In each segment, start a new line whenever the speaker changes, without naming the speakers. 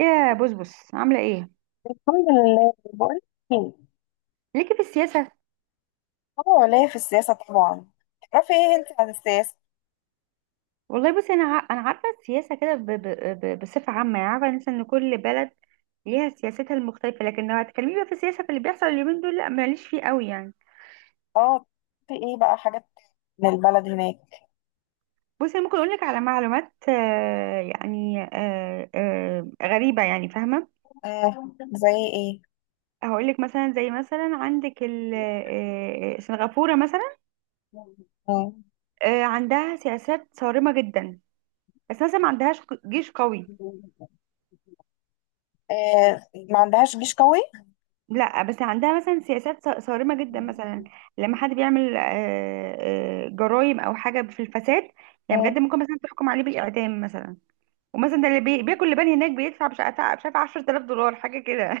يا بص بص، عامله ايه
الحمد لله. بقول ايه؟
ليكي في السياسه؟
اه، ليا في السياسة طبعا. تعرفي ايه انت عن السياسة؟
والله بصي، انا عارفه السياسه كده بصفه عامه، يعني عارفه مثلا ان كل بلد ليها سياستها المختلفه، لكن لو هتكلمي بقى في السياسه، في اللي بيحصل اليومين دول، لا ماليش فيه قوي يعني.
اه، في ايه بقى حاجات من البلد هناك؟
بصي، أنا ممكن اقول لك على معلومات، يعني غريبه يعني، فاهمه؟
آه، زي ايه؟
هقول لك مثلا، زي مثلا عندك سنغافوره مثلا.
آه.
عندها سياسات صارمه جدا، بس مثلا ما عندهاش جيش قوي.
آه. ما عندهاش جيش قوي؟
لا، بس عندها مثلا سياسات صارمة جدا، مثلا لما حد بيعمل جرائم او حاجة في الفساد، يعني
آه.
بجد ممكن مثلا تحكم عليه بالإعدام مثلا. ومثلا ده اللي بياكل لبان هناك بيدفع، مش عارفة 10000 دولار، حاجة كده.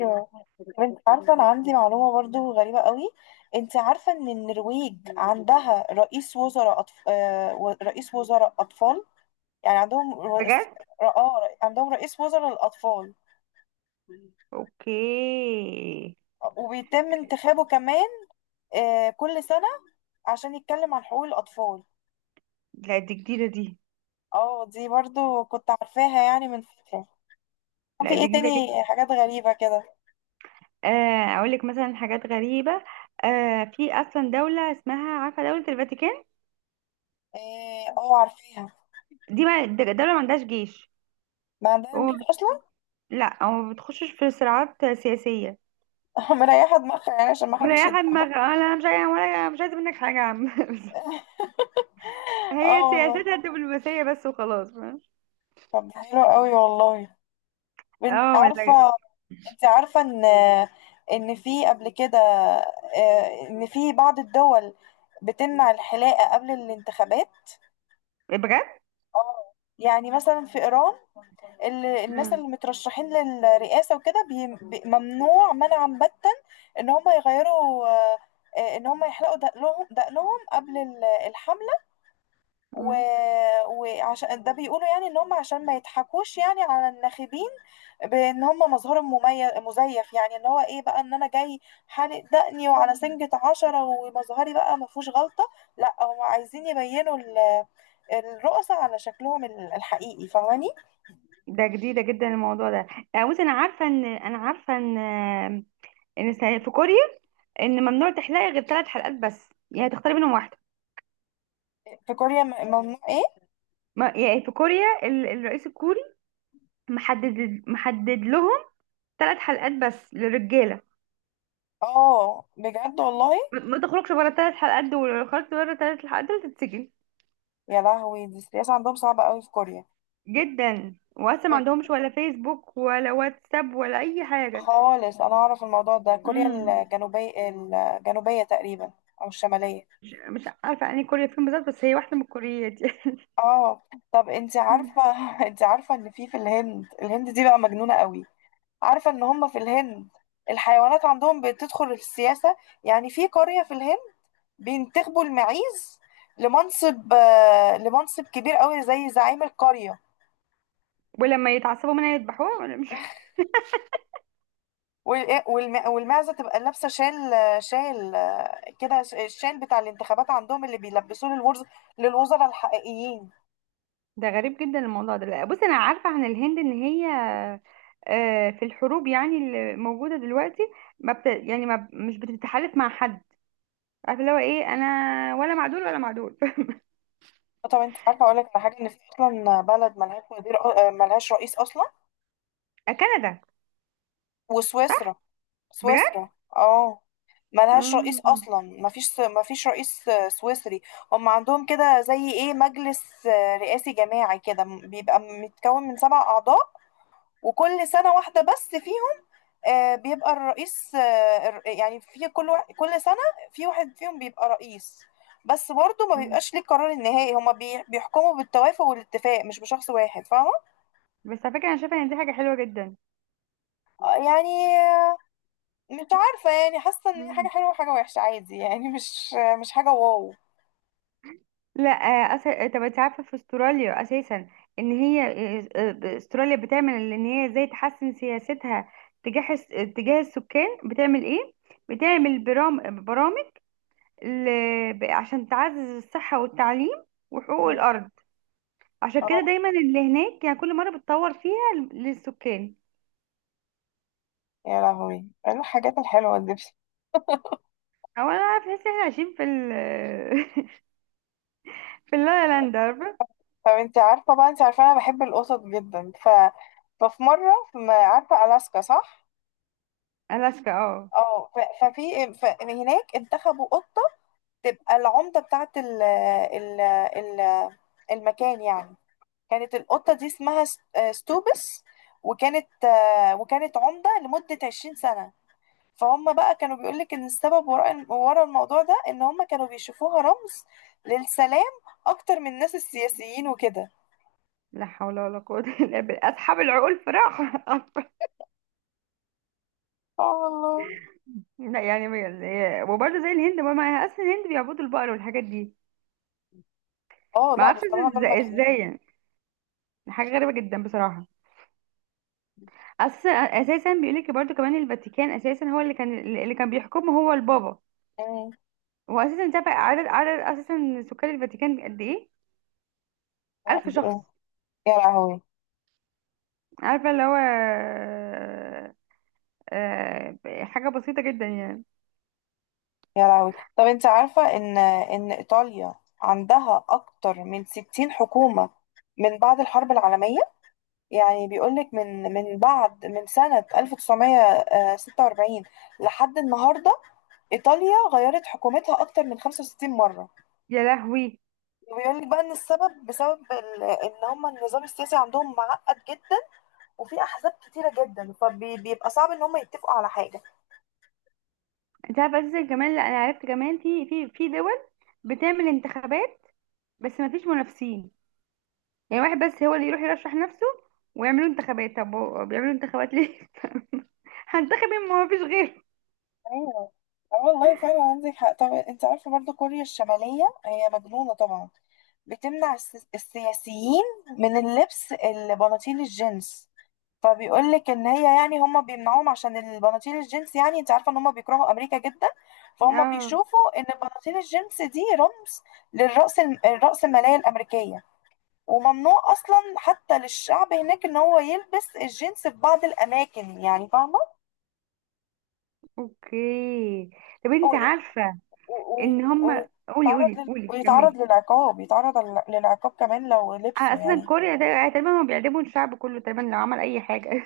ايوه. طب انت عارفة انا عندي معلومة برضو غريبة قوي. انت عارفة ان النرويج عندها رئيس وزراء رئيس وزراء اطفال. يعني عندهم رئيس...
بجد.
اه، عندهم رئيس وزراء للاطفال،
اوكي.
وبيتم انتخابه كمان كل سنة عشان يتكلم عن حقوق الأطفال.
لا، دي جديدة دي.
اه، دي برضو كنت عارفاها يعني من فترة. في
لا،
ايه
دي جديدة جدا.
تاني حاجات غريبة كده؟
اقول لك مثلا حاجات غريبة. في اصلا دولة اسمها، عارفة، دولة الفاتيكان.
اه، عارفاها.
دي ما د- دولة ما عندهاش جيش.
ما عندنا
وما
جيش
بت-
اصلا.
لا، وما بتخشش في صراعات سياسية.
مريحة دماغها، يعني عشان ما حدش
مريحة
يضربها.
دماغها، انا مش عايزة، ولا مش عايزة منك حاجة يا عم. هي
اه والله.
سياستها الدبلوماسية بس وخلاص، فاهم؟
طب ده حلو قوي والله. انت
اه،
عارفة
ولا.
انت عارفة ان في قبل كده، ان في بعض الدول بتمنع الحلاقة قبل الانتخابات.
بجد.
اه، يعني مثلا في إيران الناس اللي
آه.
مترشحين للرئاسة وكده، ممنوع منعا باتا ان هم يغيروا آه، آه، ان هم يحلقوا دقنهم قبل الحملة و...
آه.
وعشان ده بيقولوا، يعني ان هم عشان ما يضحكوش يعني على الناخبين، بان هم مظهرهم مميز مزيف، يعني ان هو ايه بقى؟ ان انا جاي حالق دقني وعلى سنجة 10، ومظهري بقى ما فيهوش غلطة. لا، هم عايزين يبينوا الرؤساء على شكلهم الحقيقي، فاهماني؟
ده جديدة جدا الموضوع ده. بصي، انا عارفة ان في كوريا، ان ممنوع تحلقي غير ثلاث حلقات بس، يعني تختاري منهم واحدة.
في كوريا، ممنوع ايه؟
ما يعني في كوريا الرئيس الكوري محدد، لهم ثلاث حلقات بس للرجالة.
اه، بجد والله؟
ما تخرجش بره الثلاث حلقات دول، لو خرجت بره الثلاث حلقات دول تتسجن
يا لهوي، دي السياسة عندهم صعبة قوي في كوريا
جدا. وأصلا ما عندهمش ولا فيسبوك ولا واتساب ولا أي حاجة.
خالص. انا اعرف الموضوع ده، كوريا
مم.
الجنوبية تقريبا، او الشمالية.
مش عارفة أنهي كوريا فين بالظبط، بس هي واحدة من الكوريات دي.
اه. طب انت
مم.
عارفة؟ انت عارفة ان في الهند؟ الهند دي بقى مجنونة قوي، عارفة ان هم في الهند الحيوانات عندهم بتدخل في السياسة. يعني في قرية في الهند بينتخبوا المعيز لمنصب كبير قوي زي زعيم القرية.
ولما يتعصبوا منها يذبحوها ولا مش؟
والمعزة تبقى لابسة شال، كده، الشال بتاع الانتخابات عندهم اللي بيلبسوه للوزراء الحقيقيين.
ده غريب جدا الموضوع ده. لا، بص، أنا عارفة عن الهند إن هي في الحروب يعني اللي موجودة دلوقتي، ما بت... يعني ما ب- مش بتتحالف مع حد، عارفة اللي هو إيه أنا، ولا مع دول ولا مع دول.
طب انت عارفة، اقول لك على حاجة؟ ان في اصلا بلد ملهاش وزير، ملهاش رئيس اصلا،
كندا.
وسويسرا.
بجد؟
سويسرا، اه، ملهاش رئيس
مم.
اصلا، مفيش رئيس سويسري. هم عندهم كده زي ايه، مجلس رئاسي جماعي كده، بيبقى متكون من 7 اعضاء. وكل سنة واحدة بس، في آه، بيبقى الرئيس، يعني في كل واحد، كل سنة في واحد فيهم بيبقى رئيس، بس برضه ما
مم.
بيبقاش ليه القرار النهائي. هما بيحكموا بالتوافق والاتفاق، مش بشخص واحد، فاهمة؟
بس على فكرة أنا شايفة إن دي حاجة حلوة جدا.
آه، يعني آه، مش عارفة، يعني حاسة ان هي حاجة حلوة وحاجة وحشة عادي، يعني مش حاجة واو.
لا. آه، أس... آه، طب انت عارفه في استراليا اساسا، ان هي استراليا بتعمل ان هي ازاي تحسن سياستها تجاه الس- تجاه السكان، بتعمل ايه؟ بتعمل برامج ل... عشان تعزز الصحه والتعليم وحقوق
مم.
الارض. عشان كده
اه،
دايما اللي هناك، يعني كل مره بتطور فيها للسكان.
يا لهوي، إيه الحاجات الحلوة دي؟
او انا عارفه لسه احنا عايشين في اللا لا لاند، عارفه.
طب انت عارفة بقى، انت عارفة انا بحب القطط جدا. ففي مرة في، ما عارفة، ألاسكا، صح؟
الاسكا، اه.
اه، هناك انتخبوا قط تبقى العمدة بتاعت ال ال ال المكان يعني. كانت القطة دي اسمها ستوبس، وكانت عمدة لمدة 20 سنة. فهم بقى كانوا بيقولك إن السبب ورا الموضوع ده إن هم كانوا بيشوفوها رمز للسلام، أكتر من الناس السياسيين وكده.
لا حول ولا قوه الا بالله، اصحاب العقول فراخ.
اه والله.
لا يعني وبرضه زي الهند، ما معاها اصل الهند بيعبدوا البقر والحاجات دي.
اه،
ما
لا
اعرفش
بصراحة دول
ازاي، ازاي
مجانين.
يعني. حاجه غريبه جدا بصراحه. اصل اساسا بيقول لك برضه كمان، الفاتيكان اساسا هو اللي كان بيحكمه هو البابا.
مم.
هو اساسا تابع عدد اساسا سكان الفاتيكان قد ايه؟ ألف
يعني
شخص
إيه؟ يا لهوي.
عارفه اللي هو حاجه بسيطه جدا يعني.
يا لهوي، طب انت عارفة ان ايطاليا عندها اكتر من 60 حكومة من بعد الحرب العالمية؟ يعني بيقولك من بعد، من سنة 1946 لحد النهاردة، ايطاليا غيرت حكومتها اكتر من 65 مرة.
يا لهوي.
وبيقولك بقى ان السبب بسبب ان هم النظام السياسي عندهم معقد جدا، وفي احزاب كتيرة جدا، فبيبقى صعب ان هم يتفقوا على حاجة.
انت عارفه اساسا كمان، لا انا عرفت كمان في دول بتعمل انتخابات بس ما فيش منافسين، يعني واحد بس هو اللي يروح يرشح نفسه ويعملوا انتخابات. طب هو بيعملوا انتخابات ليه؟ هنتخب مين؟ ما هو فيش غيره.
ايوه. اه والله فعلا عندك حق. طب انت عارفه برضه كوريا الشماليه هي مجنونه طبعا، بتمنع السياسيين من اللبس، البناطيل الجينز. فبيقول لك ان هي، يعني هم بيمنعوهم عشان البناطيل الجينز، يعني انت عارفه ان هم بيكرهوا امريكا جدا، فهم
اه،
بيشوفوا ان البناطيل الجينز دي رمز للرأس الرأس الماليه الامريكيه. وممنوع اصلا حتى للشعب هناك ان هو يلبس الجينز في بعض الاماكن، يعني فاهمه؟
اوكي. طب انت عارفة
و- ويت-
ان هم، قولي قولي قولي، كملي.
ويتعرض للعقاب كمان لو
على
لبسه
اساسا
يعني.
كوريا ده، تقريبا هم بيعدموا الشعب كله تقريبا لو عمل اي حاجة.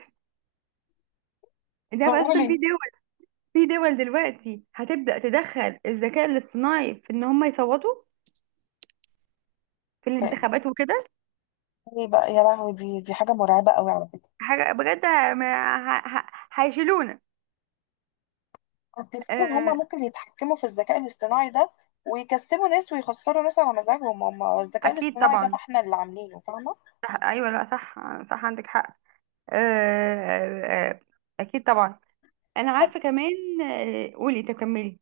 ده
طب
بس.
قولي.
في دول، في دول دلوقتي هتبدأ تدخل الذكاء الاصطناعي في ان هم يصوتوا في الانتخابات وكده.
ايه بقى؟ يا لهوي، دي حاجة مرعبة قوي على فكرة.
حاجة بجد هيشيلونا.
تفتكر ان هم
آه،
ممكن يتحكموا في الذكاء الاصطناعي ده، ويكسبوا ناس ويخسروا ناس على مزاجهم؟ هم الذكاء
اكيد
الاصطناعي ده ما
طبعا.
احنا اللي عاملينه، فاهمة؟
صح، ايوه، لا، صح. صح، عندك حق. آه، آه، آه، اكيد طبعا. انا
طب
عارفه كمان، قولي تكملي.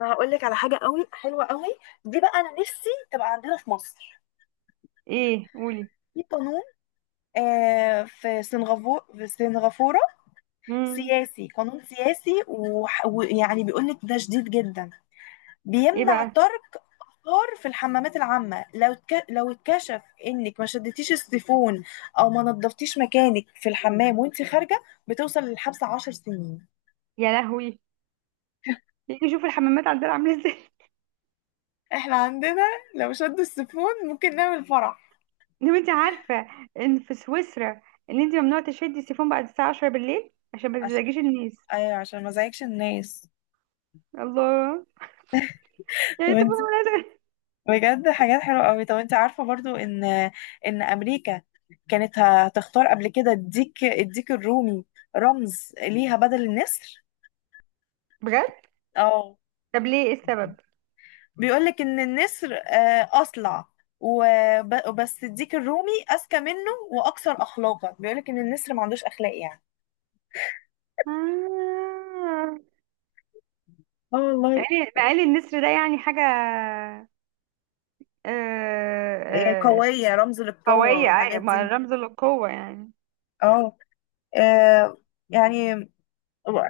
انا هقول لك على حاجة قوي حلوة قوي. دي بقى، انا نفسي تبقى عندنا في مصر،
ايه، قولي.
في قانون، في سنغافورة.
مم.
سياسي، قانون سياسي، ويعني بيقول لك ده شديد جدا.
ايه
بيمنع
بقى،
ترك خار في الحمامات العامة. لو اتكشف انك ما شدتيش السيفون، او ما نظفتيش مكانك في الحمام وانت خارجة، بتوصل للحبس 10 سنين.
يا لهوي. يجي شوف الحمامات عندنا عامله ازاي.
احنا عندنا لو شدوا السيفون ممكن نعمل فرح.
لو انت عارفه ان في سويسرا، ان انت ممنوع تشدي السيفون بعد الساعه 10 بالليل عشان ما
عشان
تزعجيش الناس.
ايوه، عشان ما ازعجش الناس.
الله. يعني سيبونا
طب،
ولا ده.
بجد حاجات حلوة قوي. طب انت عارفة برضو ان امريكا كانت هتختار قبل كده الديك الرومي رمز ليها بدل النسر.
بجد؟
اه،
طب ليه، ايه السبب؟
بيقولك ان النسر اصلع، وبس الديك الرومي اذكى منه واكثر اخلاقا، بيقولك ان النسر ما عندوش اخلاق يعني.
آه.
اه
مع
والله.
ان مع إن النسر ده يعني حاجه آه، آه،
قوية، رمز للقوة
قويه،
والحاجات
ما
دي.
رمز للقوه يعني.
اه آه، يعني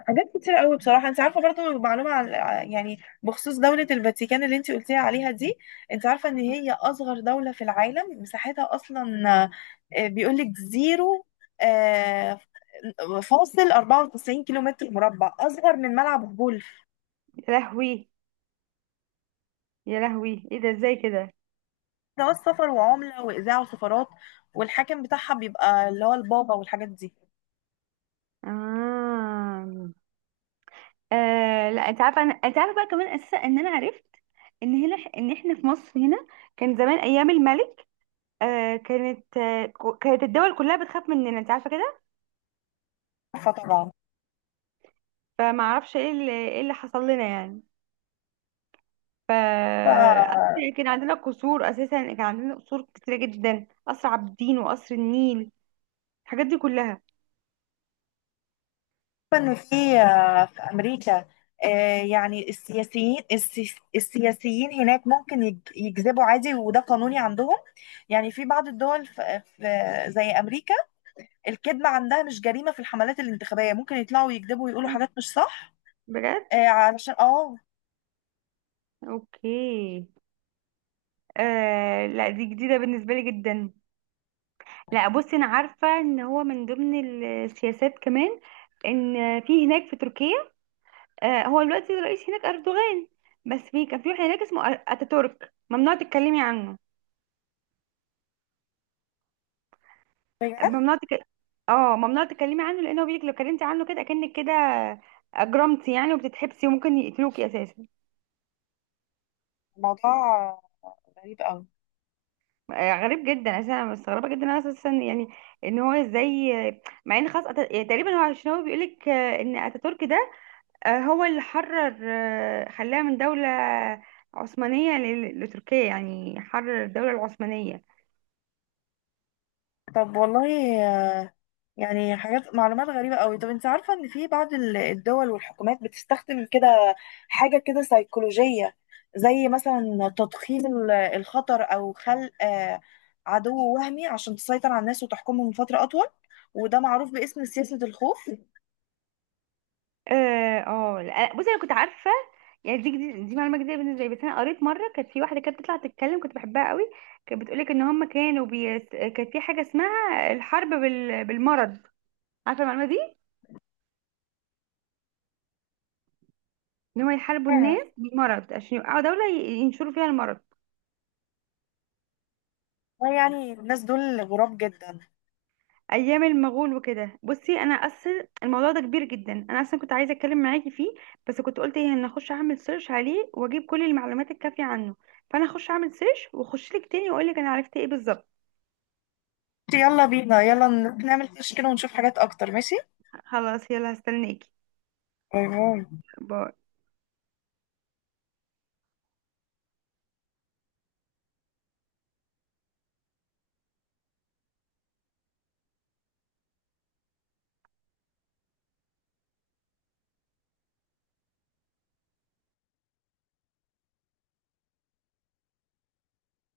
حاجات كتير قوي بصراحه. انت عارفه برضو معلومه عن، يعني بخصوص دوله الفاتيكان اللي انت قلتيها عليها دي؟ انت عارفه ان هي اصغر دوله في العالم، مساحتها اصلا بيقول لك زيرو آه، فاصل 94 كيلو متر مربع، اصغر من ملعب غولف.
يا لهوي، يا لهوي، ايه ده، ازاي كده؟
ده سفر وعمله واذاعه وسفارات، والحاكم بتاعها بيبقى اللي هو البابا والحاجات دي.
آه. لا، انت عارفه بقى كمان اساسا ان انا عرفت ان احنا في مصر هنا، كان زمان ايام الملك، كانت الدول كلها بتخاف مننا، انت عارفه كده.
فطبعا
فما اعرفش ايه اللي حصل لنا يعني. ف أساساً كان عندنا قصور كتيره جدا، قصر عابدين وقصر النيل، الحاجات دي كلها.
إنه في أمريكا، يعني السياسيين، السياسيين هناك ممكن يكذبوا عادي، وده قانوني عندهم. يعني في بعض الدول زي أمريكا، الكذب عندها مش جريمة في الحملات الانتخابية، ممكن يطلعوا يكذبوا ويقولوا حاجات مش صح.
بجد.
علشان،
اوكي. لا، دي جديده بالنسبه لي جدا. لا، بصي انا عارفه ان هو من ضمن السياسات كمان، ان في هناك في تركيا، هو دلوقتي الرئيس هناك اردوغان، بس في كان في واحد هناك اسمه اتاتورك، ممنوع تتكلمي عنه.
بجد
ممنوع تك... اه ممنوع تتكلمي عنه، لانه بيقولك لو اتكلمتي عنه كده، اكنك كده اجرمتي يعني، وبتتحبسي، وممكن يقتلوكي اساسا.
الموضوع غريب قوي.
غريب جدا اساسا، انا مستغربه جدا انا اساسا يعني، ان هو ازاي. مع ان خلاص تقريبا هو، عشان هو بيقولك ان اتاتورك ده هو اللي حرر، خلاها من دولة عثمانية لتركيا، يعني حرر الدولة العثمانية.
طب والله، يعني حاجات، معلومات غريبة قوي. طب انت عارفة ان في بعض الدول والحكومات بتستخدم كده حاجة كده سيكولوجية، زي مثلا تضخيم الخطر، او خلق عدو وهمي، عشان تسيطر على الناس وتحكمهم فترة اطول، وده معروف باسم سياسة الخوف.
اه. لا، بصي انا كنت عارفة، يعني دي معلومة جديدة بالنسبة لي، بس انا قريت مرة كانت في واحدة كانت بتطلع تتكلم، كنت بحبها قوي، كانت بتقولك ان هم كانت في حاجة اسمها الحرب بالمرض، عارفة المعلومة دي؟ ان هم يحاربوا
آه.
الناس بالمرض عشان يوقعوا دولة، ينشروا فيها المرض،
يعني الناس دول غراب جدا.
ايام المغول وكده. بصي انا اصل الموضوع ده كبير جدا، انا اصلا كنت عايزه اتكلم معاكي فيه، بس كنت قلت ايه، ان اخش اعمل سيرش عليه واجيب كل المعلومات الكافيه عنه. فانا اخش اعمل سيرش واخش لك تاني، واقول لك انا عرفت ايه بالظبط.
يلا بينا، يلا نعمل فيش كده ونشوف حاجات اكتر، ماشي؟
خلاص، يلا، هستناكي.
باي باي.
باي.